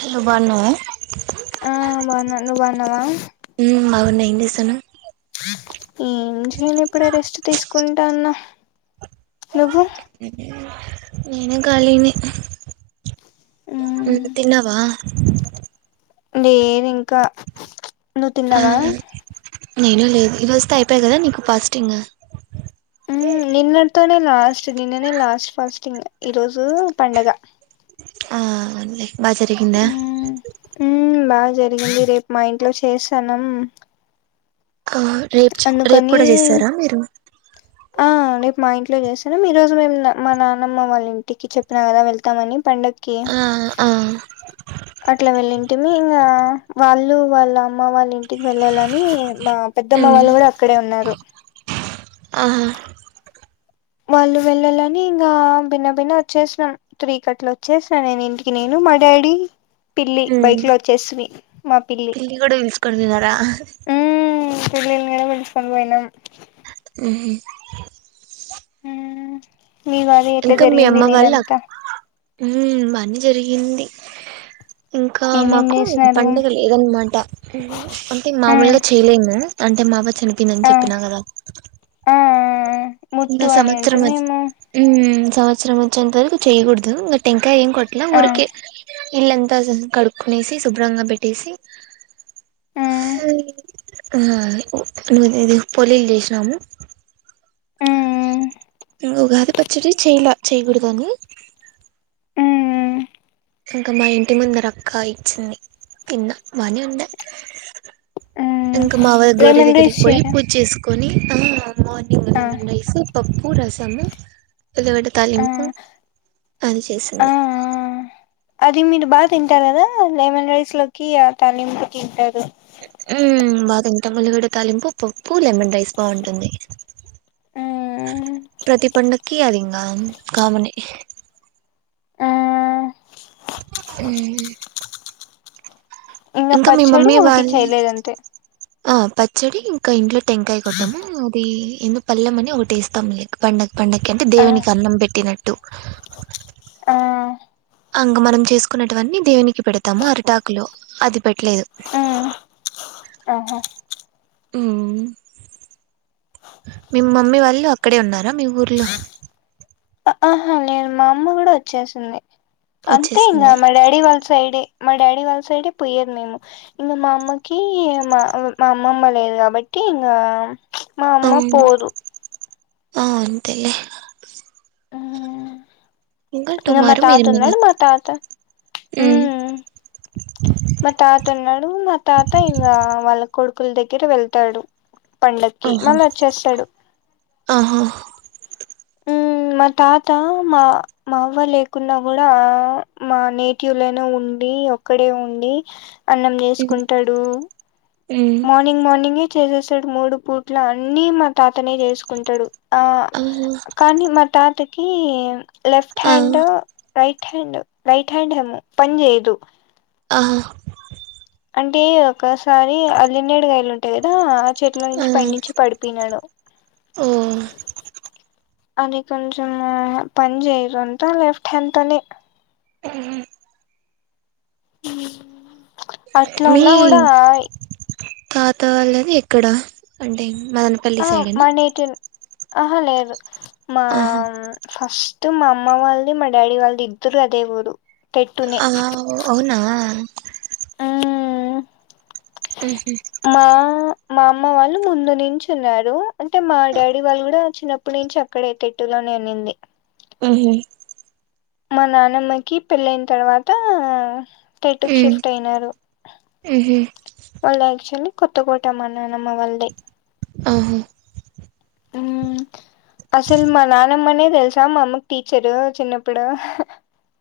hello బన్నవా ఆ బన నువ్ బన్నావా ఉమ్ బాగున్నా ఏం జెసన్నవ్ ఏం చేయలే ఇప్పుడే రెస్ట్ తీసుకుంటన్న నువ్వు నేను కాలినే ఊ మ్మ్ తిన్నావా లేదు ఇంకా నువ్వు ఆ తిన్నావా నేను లేదు ఈరోజ్ తో అయిపోయగా కదా నీకు ఫస్టింగు మ్మ్ నిన్నటితోనే లాస్ట్ నిన్ననే లాస్ట్ ఫస్టింగ్ ఈరోజు పండగ ఆ అవునులే బా జరిగిందా మ్మ్ మ్మ్ బాగా జరిగింది రేపు మా ఇంట్లో చేసనం కా అందుకని ఆ రేపు మా ఇంట్లో చేస్ అందరం ఈ రోజు మేము మా నాన్నమ్మ వాళ్ళ ఇంటికి చెప్పినా కదా వెళ్తామని పండగకి ఆ ఆ అట్లా వెళ్ళింటిమి ఇంకా వాళ్ళు వాళ్ళ అమ్మ వాళ్ళ ఇంటికి వెళ్ళాలని మా పెద్దమ్మ ఉమ్ వాళ్ళు కూడా అక్కడే ఉన్నారు ఆహా వాళ్ళు వెళ్ళాలని ఇంకా భిన్న భిన్న వచ్చేసినను త్రీ కట్ల వచ్చేసినను నేను ఇంటికి నేను మా డాడీ పిల్లి ఉమ్ బైక్ లో వచ్చేస్తది మా పిల్లి కూడా పిలుచుకొని పోయినారా ఊ పిల్లిని కూడా పెంచుకొని పోయినాం ఉహు ఊ మీ వారివి ఎట్ల జరిగింది నినంతా ఊ బానే జరిగింది ఇంకా ఏమేం మాకు చేసినారు పండగ లేదన్నమాట ఊ అంటే ఉమ్ మామూలుగా చేయలేము గా అంటే మా అవ్వ చనిపోందని ఆ చెప్పినా కదా ఆ ఇంగ ముట్టు అని సంవత్సరం మద్ ఉంటుందేమో హుమ్ సంవత్సరం వచ్చేంత వరకు చేయ్యకూడదు ఇంకా టెంకాయ ఏం కొట్టలే ఆ ఊరికే ఇల్లంతా స్ కడుక్కుొనేసి శుభ్రంగా పెట్టేసి ఉమ్ ఆ ను వ్ ఇది పొలీలు చేసినాము ఉమ్ ఉగాది పచ్చడి చెయలా చేయకూడదని ఉమ్ ఇంకా మా ఇంటి ముంద రక్క ఇచ్చింది కింద బానే ఉండాయ్ ఇంకా మా అవ్వ గోరి లెమన్ దగ్గరికి రైస్ పోయి చేయరా పూజ చేసుకొని ఆ మార్నింగ్ ఆ ఏమన్ రైస్ పప్పు రసము ఏళ్ళిగడ్డ తాలింపు ఆ అది ఆ చేసింది అది మీరు బాగా తింటారు కదా లెమన్ రైస్ లోకి ఆ తాలింపు తింటారు హుమ్ బా తింటాం ఉల్లిగడ్డ తాలింపు ప్ ప్పు లెమన్ రైస్ బాగుంటుంది మ్మ్ ప్రతి పండక్కి అదిం ఆ కామనే ఆ హుమ్ ఇంగ పచ్చడి మమ్మీ ఒటి వాళ్ళు చేయలేదంతే ఆ పచ్చడి ఇంకా ఇంట్లో టెంకాయ కొట్టాము అది ఏమో పల్లెం అని ఒకటిేస్తాము లైక్ పండ పండక్కి అంటే ఆ దేవునికి అన్నం పెట్టినట్టు ఆ అంగ మనం చేసుకున్నటువన్నీ దేవునికి పెడతాము అరిటాకు లో అది పె ట్లేదు మ్మ్ ఆహా హుమ్ మీ మమ్మీ వాళ్ళు అక్కడే ఉన్నారా మీ ఊర్లో ఆ ఆహా లేరు మా అమ్మ కూడా వచ్చేసింది అంతే ఇంగ వచ్చేసింది మ డాడి వాళ్ళ సైడే మా డాడీ వాళ్ళ సైడే పోయ్యేది మేము ఇంగ మా అమ్మకి మా మా అమ్మమ్మ లేదు కాబట్టి ఇంగ మా అమ్మా పోదు ఆ అంతె లే ఇంగ మ టుమారో మీరు మన తాతున్నాడు మా తాత మ్మ్ మా తాతున్నాడు మా తాత ఇంగ వాళ్ళ కొడుకుల దగ్గర వెళ్తాడు పండక్కి మళ్ళ వచ్చేస్తాడు ఆహ హుమ్ మా తాత మా మా అవ్వ లేకున్నా కూడా మా నేటివ్లనే ఉన్ ఉండి ఒక్కడే ఉండి అన్నం మ్మ్ చేసుకుంటాడు మ్మ్ మార్నింగ్ మార్నింగే చేసేసాడు మూడు పూట్ల అన్నిీ మ తాతనే చేసుకుంటాడు ఆ ఆహా కానీ మా తాతకి లెఫ్ట్ ఆ hand right hand right hand ఏమో పని చేయదు ఆహ అంటే ఒక్కసారి అల్లినేడుగాయలు ఉంటాయి కదా ఆ చెట్ల ఆ నుంచి పైనించి పడిపోయినాడు ఓ అది కొంచెం పని చేయరంత లెఫ్ట్ హ్యాండ్ తోనే మ్ హు అట్లా మీ ఉన్నా కూడా తాత వాళ్ళది ఎక్కడ అంటే మదనపల్లి ఆ సైడేనా మా నేటి ఆహా లేదు మా ఆహా ఫస్ స్ట్ మా అమ్మ వాళ్ళది మా డాడీ వాళ్ది ఇద్దరు అదే ఊరు టెట్టునే ఆ అవునా ఉహు మా మా అమ్మ వాళ్ళు ముందు నించి ఉన్నారు అంటే మా డాడీ వాళ్ళు కూడా చిన్నప్పటి నుంచి అక్కడే తేట్టులో ననింది ఉహు మా నానమ్మకి పెళ్ళైన్ తర్వాతా టెట్టు ఉమ్ షిఫ్ట్ అయినారు ఉహు వాళ్లు యాక్చువల్లీ కొత్తకోట మాన్నానమ్మ వాళ్దే ఆహ ఉమ్ అస్సల్ మా నానమ్మనే దెల్సా మా అమ్మకి టీచరు చిన్నప్పుడు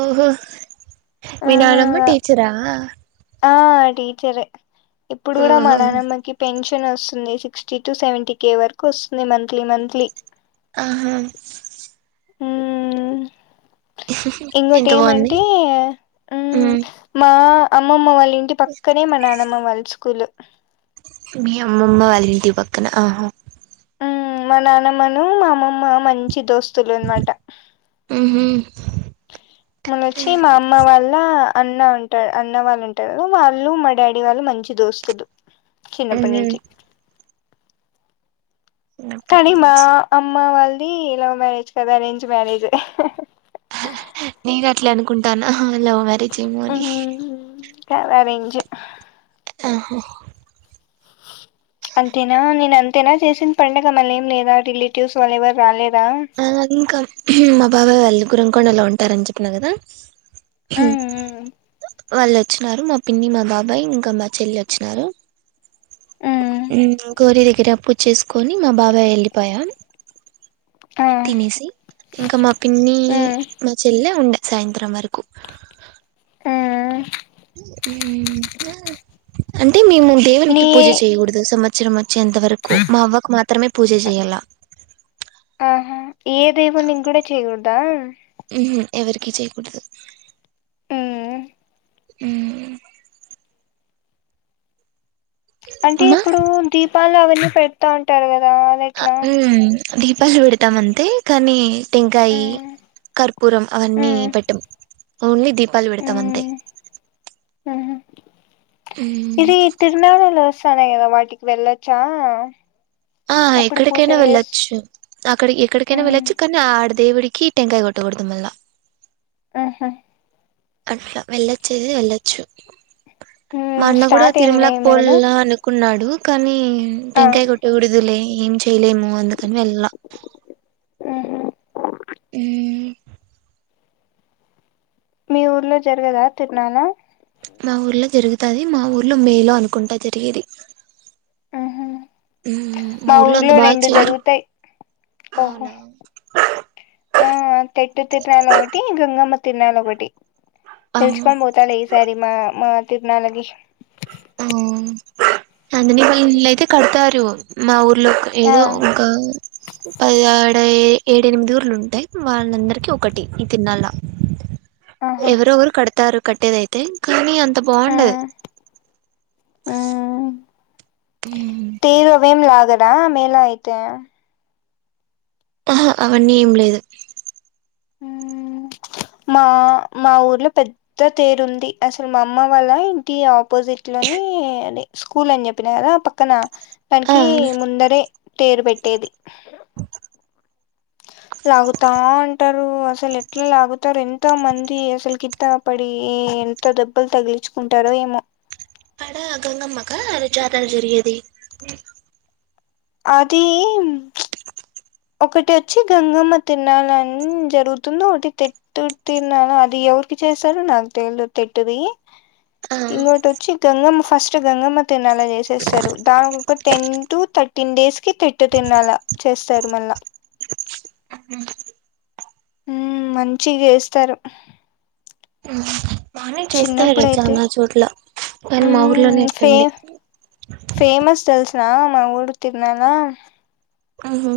ఓహో ఆ మీ నానమ్మ టీచరా ఆ టీచర్ ఏ ఇప్పుడు కూడా మా ఓహో నానమ్మకి పెన్షన్ సిక్స్టీటు సెవెంటీ కే వరకు వస్తుంది మంత్లీ మంత్లీ ఆహ ఉమ్ ఇంకోటి ఎంత బాగుంది ఏమంటే ఉమ్ మా అమ్మమ్మ వాళ్ళ ఇంటి పక్కనే మా నానమ్మ వాళ్ళు స్కూల్ మీ అమ్మమ్మ వాళ్ళింటి పక్కన ఆహ ఉమ్ మా నానమ్మను మా అమ్మమ్మ మంచి దోస్తు లు అన్మాట ఉహు మన్నొచ్చి మా అమ్మ వాళ్ళ అన్నా ఉంటాడ్ అన్న వాళ్ళు ఉంటారు వాళ్ళు మా డాడీ వాళ్ళు మంచి దోస్తులు ఉహు చిన్నప్పన్నించి చిన్నప్పటి కానీ మా నుంచి అమ్మ వాళ్ది లవ్ మ్యారేజ్ కద అరేంజ్ మ్యారేజు నేను అట్లే అనుకుంటానా లవ్ మ్యారేజ్ ఏమో అని కవరెంజ్ అహా అంతేనా నిన్న అంతేనా చేసింది పండగ మళ్ళ ఏం లేదా రిలేటివ్స్ వాళ్ళు ఎవరు రాలేదా ఆ ఇంకా మా బాబాయ్ వాళ్ళు గుర్రంకొండ లో ఉంటారని చెప్పిన గదా ఆ హు వాళ్ళు వచ్చినారు మా పిన్ని మా బాబాయ్ ఇంకా మా చెల్లె వచ్చినారు ఉమ్ గోరీ దగ్గర అప్పు చేసుకొని మా బాబాయ్ యెళ్ళిపాయా తినేసి ఇంకా మా పిన్ని మా చెల్లె ఉండ సాయంత్రం వరకు ఊమ్ అంటే మేము నీ దేవునికి పూజ చేయగూడదు సంవత్సరం ఎంతవరకు మా అవ్వకు మాత్రమే పూజ జేయాల ఆహా ఏ దేవునింగ్ కూడా చేయకూడదా ఉమ్ హూ ఎవరికి చేయకూడదు ఉమ్ ఉమ్ అంటే మా ఇప్పుడు దీపాలు అవన్నీ పెడతా ఉంటారు కదా అది ఆ ఎట్లా ఉం దీపాలు పెడతాం అంతే కానీ టెంకాయి కర్పూరం అవన్నీ పెట్టం ఓన్లీ దీప్ పలు పెడతం అంతే పదేకదా బయటకి వెళ్ళచ్చా ఆ ఎక్కడికైనా వెళ్ళొచ్చు అక్కడి ఎక్కడికైనా వెళ్ళొచ్చు కానీ ఆడ దేవుడికి టెంకాయ గొట్టగూడదు మళ్ళా ఊహు అట్లా వెళ్ళచ్చే వెళ్ళచ్చు మా అన్న కూడా స్టార్ట్ తిరుమలకి అయినాయేమో కదా పోల్లా అనుకున్నాడు కానీ ఆ టెంకాయ కొట్టి లే ఏం చేయలేము అందుకని వెళ్ళ మీ ఊర్లో జరగదా తిరునాలా మా ఊర్లో జరుగుతాది మా ఊర్లో మేలో అనుకుంటా జరిగేది ఉమ్, మా అంత ఊర్లో బాగా రెండు చెయ్యరు జరుగుతాయి ఓహో అవునా ఆ తెట్టు తిర్నాల్ ఒకటి గంగమ్మ తిరునాల్ ఒకటి ఆ పిలిచుకొని పోతాలే ఈసారి మా మా తిరునాలకి ఓ నందిని వా లిల్లయితే కడుతారు మా ఊరు లో ఆ ఏదో వొంక పది ఏ ఏడు ఎనిమిది ఊర్లు ఉంటాయి వాళ్ళందరికీ ఒకటి ఈ తీర్న ల ఆహా ఎవరవరు కడతారు కట్టేదయితే కానీ అంత బాగుండదు ఆ టీలు అవేం దాగరు ల మేల అయితే ఆహా అవన్నీ ఏం లేదు మా మా ఊర్లో పెద్ద తేరు ఉంది అసలు మా అమ్మ వాళ్ళ ఇంటి అపోజిట్ లోని స్కూల్ అని చెప్పిన కదా పక్కన ఆ దానికి ముందరే తేరు పెట్టేది లాగుతా ఉంటారు అసలు ఎట్లా లాగుతారు ఎంతో మంది అసలు కింద పడి ఎంత దెబ్బలు తగిలించుకుంటారో ఏమో అక్కడ గంగమ్మక ఆడ జాతర జరిగేది అది ఒకటి వచ్చి గంగమ్మ తిర్నాల్ అన్ జరుగుతుంది ఒకటి తేట్టు తిర్నాల్ అది ఎవరికి చేసారో నాకు తేల్ద్ తెట్టుది ఆ ఇంకోటి వచ్చి గంగమ్మ ఫస్ట్ గంగమ్మ తిర్నాల్ లా చేసేస్తాడు దానికి ఒక టెన్ టు థర్టీన్ డేస్ కి తిట్టు తీర్నాల చేస్ తరు మల్ల ఉ మంచి చేస్తారు అనీ చేస్తారు తెల్సా చిన్నప్పుడైతే చాలా చోట్ల కానీ మా మ్మ్ ఊర్లోనే ఫే ఇట్లుంది ఫేమస్ తెల్సున మా ఊరు తిరునాల ఆహు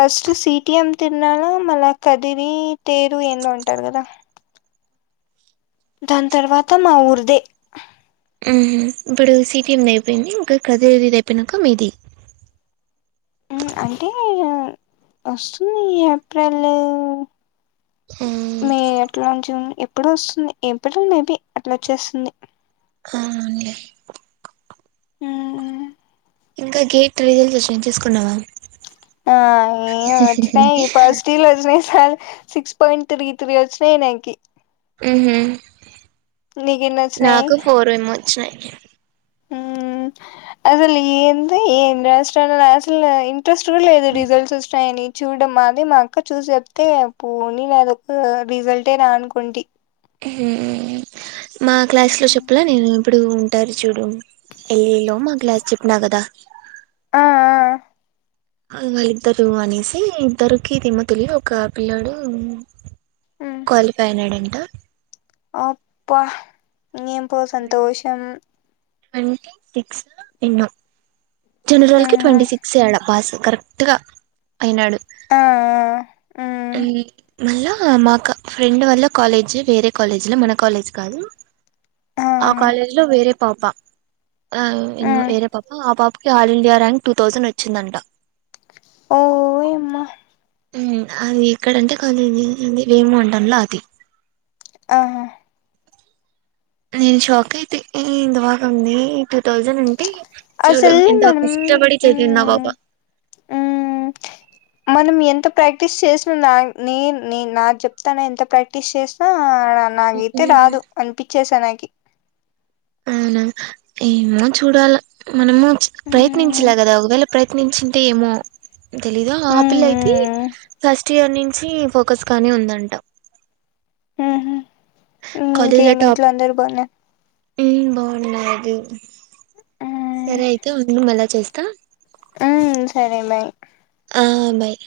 ఫస్ట్ సిటిఎం తిర్నాల మళ్ళ కదిరి తేరు ఏందో ఉంటారు కదా దాని తర్వాత మా ఊర్దే ఇప్పుడు సిటిఎం అయిపోయింది ఇంకా కదిరిది అయిపోయినాక మీది అంటే ఇగ వస్తుంది ఏప్రిల్ ఆ మే అట్లా జూన్ ఇప్పుడు వస్తుంది ఎప్పుడో మేబి అట్లా వచ్చేస్తుంది అవునులే హ ఇంకా గేట్ రిజల్ట్స్ వచ్చినై చుసుకున్నావా ఆ ఏం వచ్చినాయి ఈ పాజిటివ్ల్ వచ్చినయి సాలు సిక్స్ పాయింట్ త్రీ త్రీ వచ్చినై నాకి ఉహు నీకెన్ని వచ్చినాయి నాకు ఫోరేమో వచ్చినాయి ఉమ్ అసలు ఏంద ఏం రాసినల్ అసలు ఇంట్రెస్ట్ కూడా లేదు రిజల్ట్స్ వస్తాయని చూడ మాది మా అక్క చూసి చెప్తే పోనీగా అదొక రిజల్టే రా అనుకుంటి మా క్లాస్ లో చెప్పలా నేను ఎప్పుడు ఉంటారు చూడు యెల్ ఎ మా క్లాస్ చెప్పినా కదా ఆ ఆ వాళ్ళిద్దరు అనేసి ఇద్దరుకి దేమో తెలి ఒక పిల్లాడు క్వాలిఫై అయినాడంట అప్పా నియంపో సంతోషం ట్వంటీ టిక్స్ విను జనరల్ కి మ్మ్ ట్వంటీ సిక్స్ అడా పాస్ కరెక్ట్ గా అయినాడు ఆ మ్మ్ మళ్ళా మాకు ఫ్రెండ్ వల్ల కాలేజీ వేరే కాలేజీలో మన కాలేజ్ కాదు ఆ కాలేజ్ లో వేరే పాప ఇ మ్మ్ వేరే పాప ఆ పాపకి all India rank two thousand వచ్చిందంట ఓ యమ్మా అది ఇక్కడంటే కానీ ఏమ అంటనులో అది ఆహా నేన్షాక్ అయితే ఇ దవ నీ ట్రిప్ థౌజండ్ ఉంటే చూడు అసలు ఎంత మనం కష్టపడి చదిందా బాబా మన ప్రాక్టీస్ చేసినా నా నేను నే నాకు చెప్తాను ఎంత ప్రాక్టీస్ చేసినా నాగైతే రాదు అనిపించేసా నా అవునా ఏమో చూడాల మనము మ్మ్ ప్రయత్నించలే కదా ఒకవేళ ప్రయత్నించి ఏమో తెలీదు ఆపిల్ అయితే మ్మ్ ఫస్ట్ ఇయర్ నుంచి ఫోకస్ గానే ఉందంటా ఇంకేమి ఇంట్లో అందరుూ బాన్న బాగున్నాడు సరే అయితే ఉండు మలా చేస్తా ఉ సరే మ ఆ బాయ్